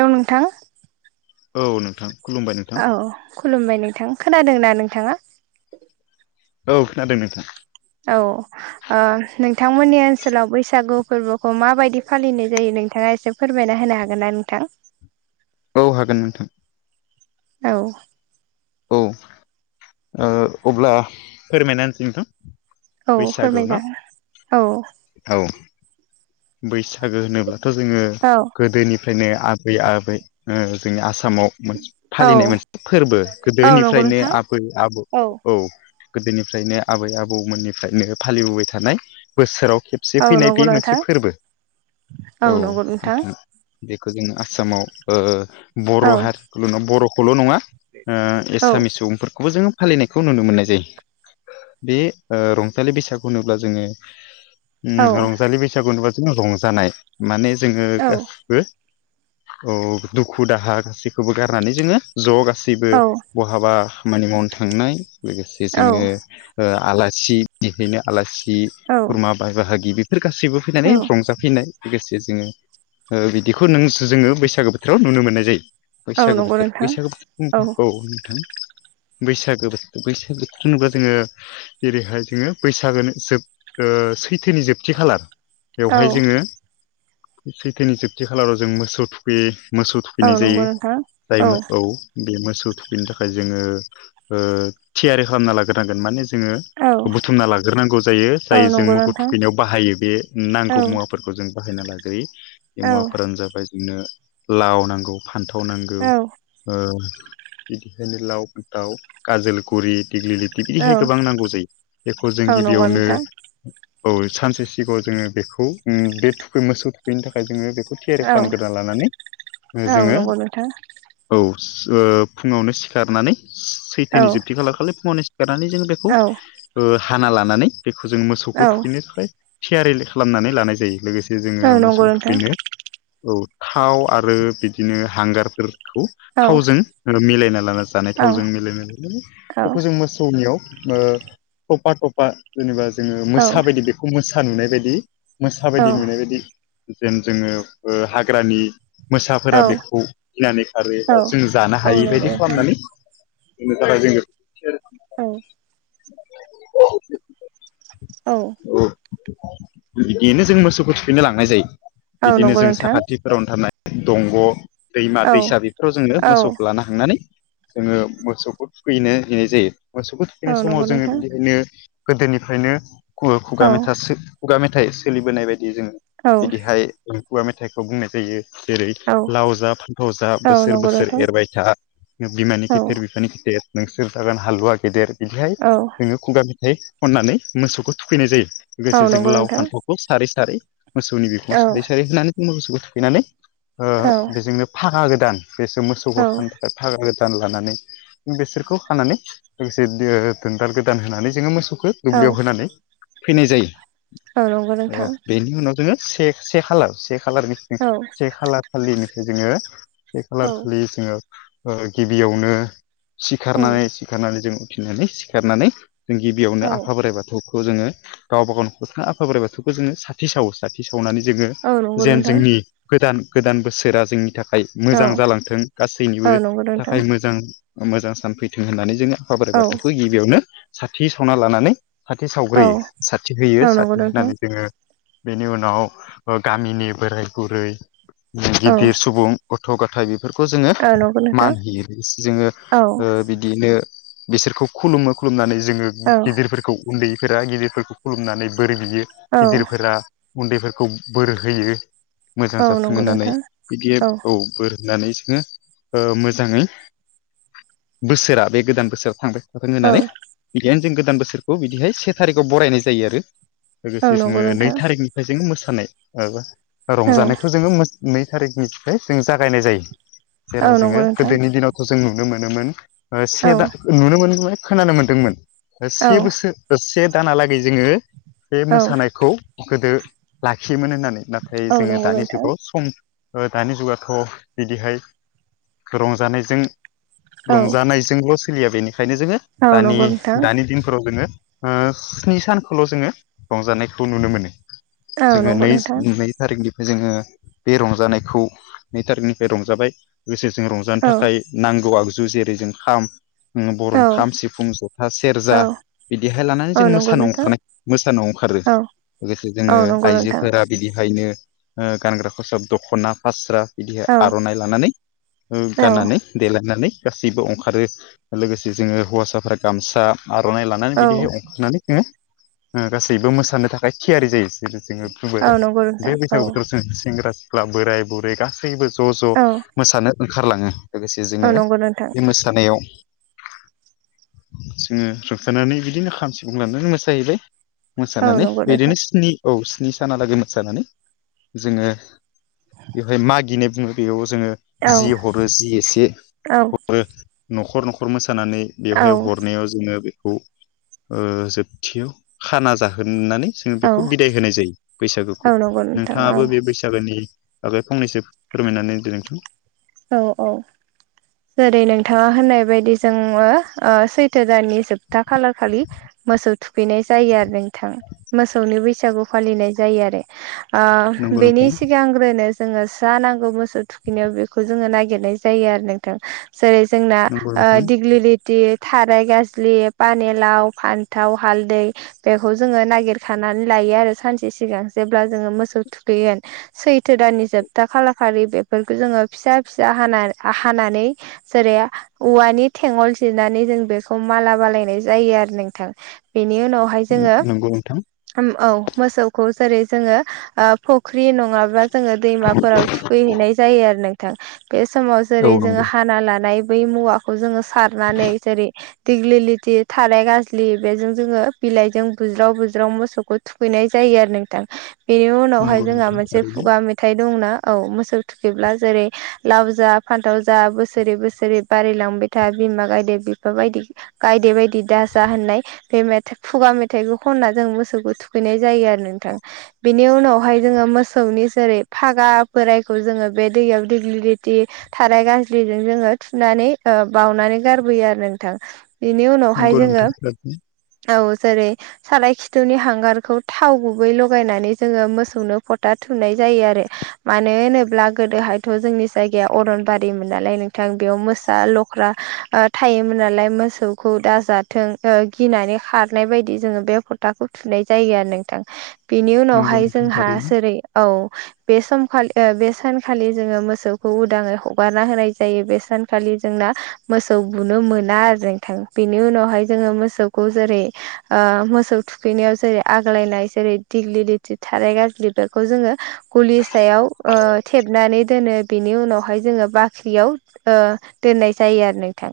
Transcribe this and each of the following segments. हेल' नोंथां औ नोंथां खुलुमबाय नोंथां औ खुलुमबाय नोंथां खोनादोंना नोंथाङा औ खोनादों नोंथां औ नोंथांमोननि ओनसोलाव बैसागु फोरबोखौ माबायदि फालिनाय जायो नोंथाङा एसे फोरमायना होनो हागोन ना नोंथां औ हागोन नोंथां औ औ अब्ला फोरमायना होनोसै नोंथां औ बैसागो ना फोरमायजागोन औ औ बैसागो होनोब्लाथ' जोङो औ गोदोनिफ्राय ओमफ्रायनो आबै आबै जोंनि आसामाव मोनसे औ फालिनाय मोनसे फोरबो औ नंगौ गोदोनिफ्रायनो नोंथां आबै आबौ औ गोदोनिफ्रायनो आबै आबौमोननिफ्रायनो फालिबोबाय थानाय बोसोराव खेबसे औ फैनाय बे नंगौ मोनसे नोंथां फोरबो औ नोंथां बेखौ जोङो आसामाव औ बर' हारिल' नङा बर'खौल' नङा औ एसामिस सुबुंफोरखौबो जोङो फालिनायखौ नुनो मोननाय जायो बे रंथालि बैसागु होनोब्ला जोङो रंजालि बैसागु होनबा जों रंजानाय माने जोङो गासिबो औ दुखु दाहा गासैखौबो गारनानै जोङो ज' गासैबो बहाबा खामानि मावनो थांनाय लोगोसे जोङो आलासि बेहायनो आलासि औ खुरमा बाय बाहागि बेफोर गासैबो फैनानै रंजा फैनाय लोगोसे जोङो बिदिखौ नों जोङो बैसागो बोथोराव नुनो मोननाय जायो बैसागो नंगौ बोथोर नोंथां बैसागो बोथोर औ नोंथां बैसागो बोथोर बैसागो बथोर नुबा जोङो जेरैहाय जोङो बैसागो जोब सैथोनि जोबथि खालार औ बेवहाय जोङो सैथोनि जोबथि खालाराव जों मोसौ थु बे मोसौ औ थुखैनाय नंगौ जायो नोंथां जाय औ बे मोसौ थखैनो थाखाय जोङो थियारि खालामना लाग्रोनांगोन माने जोङो औ बुथुमना लाग्रोनांगौ जायो जाय औ जों नंगौ मोखौ नोंथां थुखैनायाव बाहायो बे औ नांगौ मुवा फोरखौ जों बाहायना लाग्रययो बे औ मुवाफोरानो जाबाय जोंनो लाव नांगौ फान्थाव नांगौ बिदिखायनो लाव फथाव काजोलगुरि औ बिहाय गोबां नांगौ जायो बेखौ जों औ नंगौ गिबियावनो नोंथां औ सानसे सिगाङाव जोङो बेखौ बे थुखै मोसौ थुखैनो थाखाय जोङो बेखौ थ केयर औ खालामग्रोना लानानै औ जोङो नंगौ नोंथां औ फुङावनो सिखारनानै औ सैथोनि जोबथि खाला खालि फुङावनो गारनानै जों बेखौ औ हाना लानानै बेखौ जों औ मोसौखौ थुखैनो थाखाय थियारि खालामनानै लानाय जायो लोगोसे औ जोङो नंगौ मोसौनो नोंथां औ थाव आरो बिदिनो हांगारफोर खौ औ थावजों मिलायना लाना जानाय औ थावजों मिलायना औ बेखौ जों मो थफा थफा जेनेबा जोङो औ मोसा बायदि बेखौ मोसा नुनाय बायदि मोसा औ बायदि नुनाय बायदि जेन जोङो हाग्रानि औ मोसाफोरा बेखौ गिनानै खारोबा औ जों जानो औ हायै नंगौ बायदि नोंथां खालामनानै बुंनो थाखाय औ औ औ औ बिदियैनो जों मोसौखौ थुफैनो लांनाय जायो औ बिदिनो नंगौ जों नोंथां साखाथियाव रनथारनाय दंग' दैमा औ दैसा बेफोराव जोंङो औ मोसौखौ लानो हायो थांनानै जोङो मोसौखौ थुखैनो हैनाय जायो मोसौखौ औ थुखैनाय समाव नंगौ जोङो नोंथां बिदिहायनो गोदोनिफ्रायनोु खुगा औ मेथाइसो खुगा मेथाइ सोलिबोनाय बायदि जोङो औ बिदिहाय खुगा मेथाइखौ बुंनाय जायो जेरै औ लाव जा फान्थाव जा औ बोसोर नंगौ बोसोर नोंथां एरबाय था बिमानि औ खेथेर बिफानि खेथेर नोंसोर जागोन हालुवा गेदेर बिदिहाय औ जोङो खुगा मेथाइ खननानै मोसौखौ थुखैनाय जायो औ लोगोसे जों नंगौ लाव नोंथां फान्थावखौ सारै सारै मोसौनि बिफङा औ सारै सारै होनानै मोसौखौ थफैनानै बेजोंनो फागा गोदान बेसो औ मोसौखौ ओमफ्राय फागा गोदान लानानै बेसोरखौ हानानै लोगोसे दोनदाल गोदान होनानै जोङो मोसौखौ दुब्लियाव होनानै फैनाय औ नंगौ जायो नोंथां बेनि उनाव जोङो से से खालार से खालारनिफ्राय औ से खालार खालिनो जोङो से खालार औ खालि जोङो गिबियावनो सिखारनानै औ सिखारनानै जों फिनानै सिखारनानै जों गिबियावनो औ आफा बोराइ बाथौ खौ जोङो गावबा गाव न'खर थ आफा बोराइ बाथौखौ जोङो साथि सावो साथि सावनानै जोङो औ नंगौ जेन जोंनि नोंथां गोदान गोदान बोसोरा जोंनि थाखाय मोजां औ जालांथों औ गासैनिबो नंगौ थाखाय नोंथां औ मोजां मोजां सानथि फैथों होननानै जोङो आफा बोराइ बाथौखौ गिबियावनो साथि सावना लानानै साथि सावग्रोयो औ साथि होयो औ नंगौ साथि नोंथां होनानै जोङो बेनि उनाव गामिनि बोराय बुरै औ गिदिर सुबुं गथ' गथाइ बेफोरखौ जोङो औ नंगौ नोंथां मान होयो लोगोसे जोङो औ बि बिनो बिसोरखौ खुलुमो खुलुमनानै जोङो औ गिदिरफोर उन्दैफोरा गिदिरफोरखौ खुलुमनानै बोर बियो औ गिदिरफोरा उन्दैफोरखौ बोर होयो मोजां औ जाथों नंगौ होननानै नोंथां बिदि औ बोर होननानै जोङो मोजाङै बोसोरा बे गोदान बोसोराव थांबाय मखां औ होनानै बिदिखायनो जों गोदान बोसोरखौ बिदिहाय से थारिखआव बरायनाय जायो आरो औ लोगोसे नंगौ जोङो नै नोंथां थारिखनिफ्राय जोङो मोसानायाबा औ रंजानायखौ जोङो नै थारिखनिफ्राय जों जागायनाय जायो औ जेराव नंगौ जोङो नोंथां गोदोनि दिनावथ' जों नुनो मोनोमोन औ से दा नुनो मोनदों खोनानो मोन्दोंमोन औ से बोसोर दसे दानालागै जोङो बे औ मोसानायखौ गोदो लाखियोमोन होननानै नाथाय औ जोङो नंगौ दानि नोंथां जुगाव सम दानि जुगाथ' बिदिहाय रंजानायजों औ रंजानायजों जोंल' सोलिया बेनिखायनो जोङो औ दानि नंगौ नोंथां दानि फोराव जोङो स्नि सानखौल' जोङो रंजानायखौ नुनो मोनो औ जोङो नंगौ नोंथां नैजि नै थारिखनिफ्राय जोङो बे रंजानायखौ नै थारिखनिफ्राय रंजाबाय स जों औ रंजानो थाखाय नांगौ आगजु जेरै जों खाम औ बर'नि खाम सिफुं जथा सेरजा दहाय लानानै औ जोंङो नंगौ नोंथां औ नंगौ नोंथां औ मोसानायाव औ नंगौ ओंखारो नोंथां औ लोगोसे औ जोङो नंगौ नोंथां आइजोफोरा बिदिहायनो गानग्रा खसाब दख'ना फास्रा बिदिहाय औ आर'नाइ लानानै गाननानै देलायनानै गासैबो ओंखारो लोगोसे जोङो हौवासाफोरा गामसा आरो आर'नाय लानानै बिदिहाय ओंखारनानै जोङो गासैबो मोसानो थाखाय थियारि जायो जोङो नंगौ बे नोंथां औ बैसागु बोथोराव जों सेंग्रा सिख्ला बोराय बुरै गासैबो ज' ज' औ मोसानो ओंखारलाङो लोगोसे औ औ जोङो नंगौ नोंथां बे मोसानायाव जोङो रंजानानै बिदिनो खाम सिफुं लानानै मोसाहैबाय मोसानानै बिदिनो स्नि औ स्नि सानालागै मोसानानै जोङो बेवहाय मागिनाय बुङो बेयाव जोङो जि हरो जि एसे हरो न'खर न'खर मोसानानै बेवहाय हरनायाव जोङो बेखौ जोबथियाव खाना जाहोनानै जों बेखौ बिदाय होनाय जायो बैसागोखौ नोंथाङाबो बे बैसागोनि आगाय फंनैसो फोरमायनानै दिनैथों औ औ जेरै नोंथाङा होननाय बायदि जोङो सैथो दाननि जोबथा खालार खालि मोसौ थुखैनाय जायो आरो नोंथां मोसौनि बैसागु फालिनाय जायो आरो नंगौ बेनि नोंथां सिगांग्रोनो जोङो जा नांगौ मोसौ थुखैनायाव बे खौ जोङो नागिरनाय जायो आरो नोंथां जेरै जोंना नंगौ नोंथां दिगलिलिटि थाराय गाज्लि पानिलाव फान्थाव हालदै बेखौ जोङो नागिरखानानै लायो आरो सानसे सिगां जेब्ला जोङो मोसौ थुखैगोन सैथो दाननि जोबथा खालार खारि बेफोरखौ जोङो फिसा फिसा हा हानानै जेरै औवानि थेंगल जिरनानै जों बेखौ माला बालायनाय जायो आरो नोंथां बिनि उनाव बे जोङो नंगौ नोंथां औ मोसौखौ जेरै जोङो फुख्रि नङाबा जोङो दैमाफोराव थुखैहैनाय जायो आरो नोंथां बे समाव औ जेरै जोङो नंगौ हाना लानाय बै मुवाखौ जोङो सारनानै जेरै दिग्लि लथि थाराय गाज्लि बेजों जोङो बिलाइजों बुज्राव बुज्राव मोसौखौ थुखैनाय जायो आरो नोंथां बेनि उनावहाय नंगौ जोंहा नोंथां मोनसे थारैनो खुगा मेथाइ दंना औ मोसौ थुखैब्ला जेरै लाव जा फान्थाव जा बोसोरै बोसोरै बारायलांबाय था बिमा गायदेर बिफा बायदि गायदे बायदि दाजा होननाय बे मेथाइ खुगा मेथाइखौ खनना जों मोसौखौ थुखैनाय जायो आरो नोंथां बेनि उनावहाय जोङो मोसौनि जेरै फागा बोरायखौ जोङो बे दैयाव दिगलि लिथि थाराय गाजलिजों जोङो थुनानै बाउनानै गारबोयो आरो नोंथां बेनि नंगौ उनावहाय जोङो नोंथां थारैनो औ जेरै सालाय खिथौनि हांगारखौ थाव गुबै लगायनानै जोङो मोसौनो फथा थुनाय जायो आरो मानो होनोब्ला गोदोहाय थ' जोंनि जायगाया अरनबारिमोन नालाय नोंथां बेयाव मोसा लख्रा थायोमोन नालाय मोसौखौ दाजाथों गिनानै खारनाय बायदि जोङो बे फथाखौ थुनाय जायो आरो नोंथां बेनि नंगौ उनावहाय नोंथां जोंहा थारैनो जेरै औ बे समखालि बे सानखालि जोङो मोसौखौ उदाङै हगारना होनाय जायो बे सानखालि जोंना मोसौ बुनो मोना आरो जों थां बेनि उनावहाय जोङो मोसौखौ जेरै मोसौ थुखैनायाव जेरै आग्लायनाय जेरै दिग्लि लिथि थाराय गाज्लि बेखौ जोङो गुलि सायाव थेबनानै दोनो बेनि उनावहाय जोङो बाख्रियाव दोननाय जायो आरो नोंथां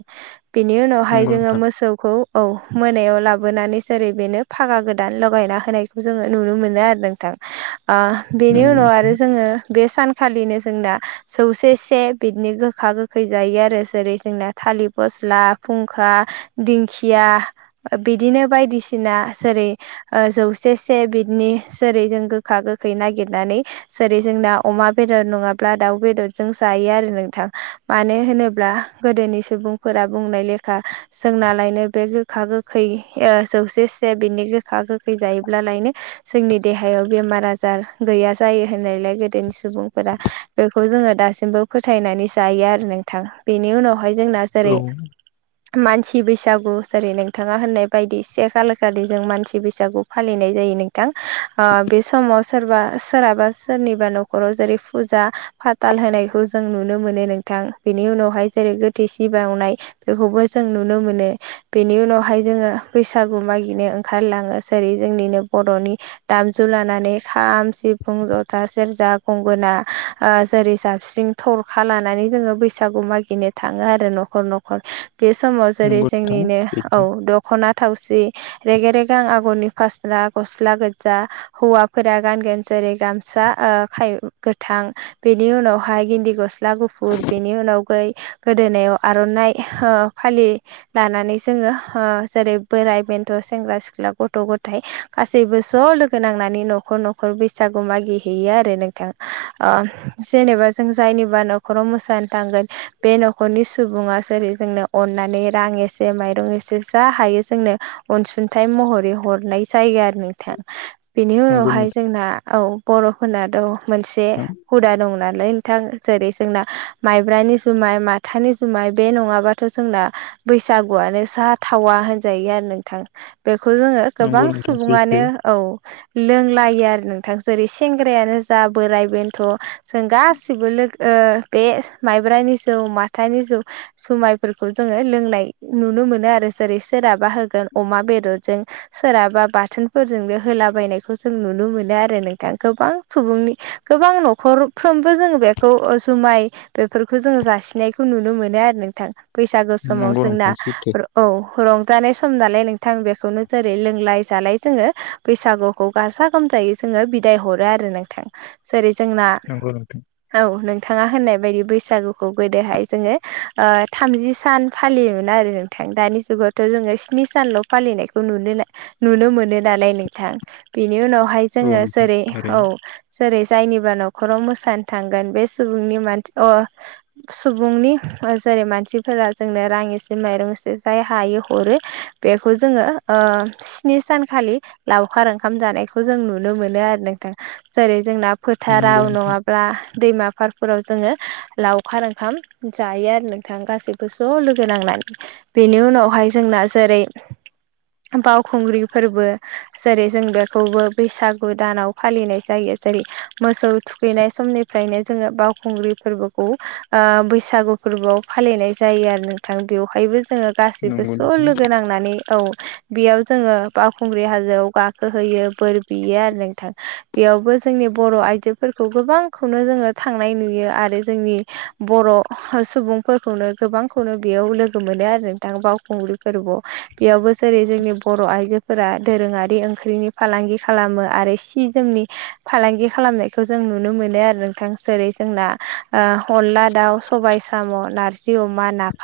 बिनि उनावहाय नंगौ जोङो नोंथां मोसौखौ औ मोनायाव लाबोनानै जेरै बेनो फागा गोदान लगायना होनायखौ जोङो नुनो मोनो आरो नोंथां बेनि नंगौ उनाव आरो जोङो बे सानखालिनो जोंना जौसे से बिदिनो गोखा गोखै जायो आरो जेरै जोंना थालिर फस्ला फुंखा दिंखिया बिदिनो बायदिसिना जेरै जौसे से बिदनि जेरै जों गोखा गोखै नागिरनानै जेरै जों दा अमा बेदर नङा ला दाउ बेदरजों जायो आरो नोंथां मानो होनोब्ला गोदोनि सुबुं फोरा बुंनाय लेखा जोंनालायनो बे गोखा गोखै जौसेसे बिनि गोखा गोखै जायोब्लालायनो जोंनि देहायाव बेमार आजार गैया जायो होननायलाय गोदोनि सुबुंफोरा बेखौ जोङो दासिमबो फोथायनानै जायो आरो नोंथां बेनि उनावहाय जोंना औ जेरै मानसि बैसागु जेरै नोंथाङा होननाय बायदि एसे खालार खालि जों मानसि बैसागु फालिनाय जायो नोंथां बे समाव सोरबा सोरहाबा सोरनिबा न'खराव जेरै फुजा फाथाल होनायखौ जों नुनो मोनो नोंथां बेनि उनावहाय जेरै गोथै सि बावनाय बेखौबो जों नुनो मोनो बेनि उनावहाय जोङो बैसागु मागिनो ओंखारलाङो जेरै जोंनिनो बर'नि दामजु लानानै खाम सिफुं जथा सेरजा गंगोना जेरै जाबस्रिं थरखा लानानै जोङो बैसागु मागिनो थाङो आरो न'खर न'खर बे समाव जेरै नंगौ नोंथां जोंनिनो सैथो औ खना थावसि रेगे रेगां आगरनि फास्ला गस्ला गो्जा हौवाफोरा गानगोन जेरै गामसा खाय गोथां बेनि उनावहाय गिन्दि गस्ला गुफुर बेनि उनाव यै गोदोनायाव आर'नाइ ओ फालि लानानै जोङो ओ जेरै बोराइ बेन्थ' सेंग्रा सिख्ला गथ' गथाइ गासैबो ज' लोगो नांनानै नखर नखर बैसागु मागि हैैयो आरो नोंथां ओ जेनेबा जों जायनिबा नखराव मोसानो थांगोन बे नखरनि सुबुङा जेरै जोंनो अननानै रां एसे माइरं एसे जा हायो जोंनो अनसुंथाय महरै हरनाय जायो आरो नोंथां बेनि नंगौ उनावहाय नोंथां जोंना औ बर'फोरनाथ' मोनसे हुदा दं नालाय नोंथां जेरै जोंना माइब्रानि जुमाय माथानि जुमाय बे नङाबा थ' जोंना बैसागुआनो जाथावा होनजायो आरो नोंथां बेखौ जोङो नंगौ गोबां नोंथां सैथो सुबुङानो औ लोंलायो आरो नोंथां जेरै सेंग्रायानो जा बोराइ बे थ' जों गासिबो लोगो बे माइब्रानि जौ माथानि जौ जुमायफोरखौ जोङो लोंनाय नुनो मोनो आरो जेरै सोरहाबा होगोन अमा बेदरजों सोरहाबा बाथोनफोरजोंनो होलाबायनायखौ जों नुनो मोनो आरो नोंथां गोबां सुबुंनि गोबां नखरफ्रोमबो जोङो बेखौ जुमाय बेफोरखौ जोङो जासिनायखौ नुनो मोनो आरो नोंथां बैसागु समाव नंगौ जोंना नोंथां सैथो औ रंजानाय सम नालाय नोंथां बेखौनो जेरै लोंलाय जालाय जोङो बैसागुखौ गाजा गोमजायै जोङो बिदाय हरो आरो नोंथां जेरै जोंना नंगौ नोंथां औ नोंथाङा होननाय बायदि बैसागुखौ गोदोहाय जोङो ओ थामजि सान फालियोमोन आरो नोंथां दानि जुगावथ' जोङो स्नि सानल' फालिनायखौ नुनोला नुनो मोनो नालाय नोंथां बेनि उनावहाय औ जोङो नोंथां जेरै औ थारैनो जेरै जायनिबा नखराव मोसानो थांगोन बे सुबुंनि मानसि अ सुबुंनि जेरै मानसिफोरा जोंनो रां एसे माइरं एसे जाय हायो हरो बेखौ जोङो ओ स्नि सानखालि लावखार ओंखाम जानायखौ जों नुनो मोनो आरो नोंथां जेरै जोंना नंगौ फोथाराव नोंथां नङा ब्ला दैमा फारफोराव जोङो लावखार ओंखाम जायो आरो नोंथां गासैबो ज' लोगो नांनानै बेनि उनावहाय जोंना जेरै बावखुंग्रि फोरबो जेरै जों बेखौबो बैसागु दानाव फालिनाय जायो जेरै मोसौ थुखैनाय समनिफ्रायनो जोङो बावखुंग्रि फोरबोखौ ओ बैसागु फोरबोआव फालिनाय जायो आरो नोंथां बेवहायबो जोङो गाैबो नंगौ नोंथां ज' लोगो नां नानै औ बेयाव जोङो बावखुंग्रि हाजोआव गाखोहोयो बोर बियो आरो नोंथां बेयावबो जोंनि बर' आइजोफोरखौ गोबांखौनो जोङो थांनाय नुयो आरो जोंनि बर' सुबुंफोरखौनो गोबांखौनो बेयाव लोगो मोनो आरो नोंथां बाव खुंग्रि फोरबो बेयावबो जेरै जोंनि बर' आइजोफोरा दोरोङारि ओंख्रिनि फालांगि खालामो आरो सि जोंनि फालांगि खालामनायखौ जों नुनो मोनो आरो नोंथां जेरै जोंना अनला दाउ सबाइ साम' नारजि अमा नाफाम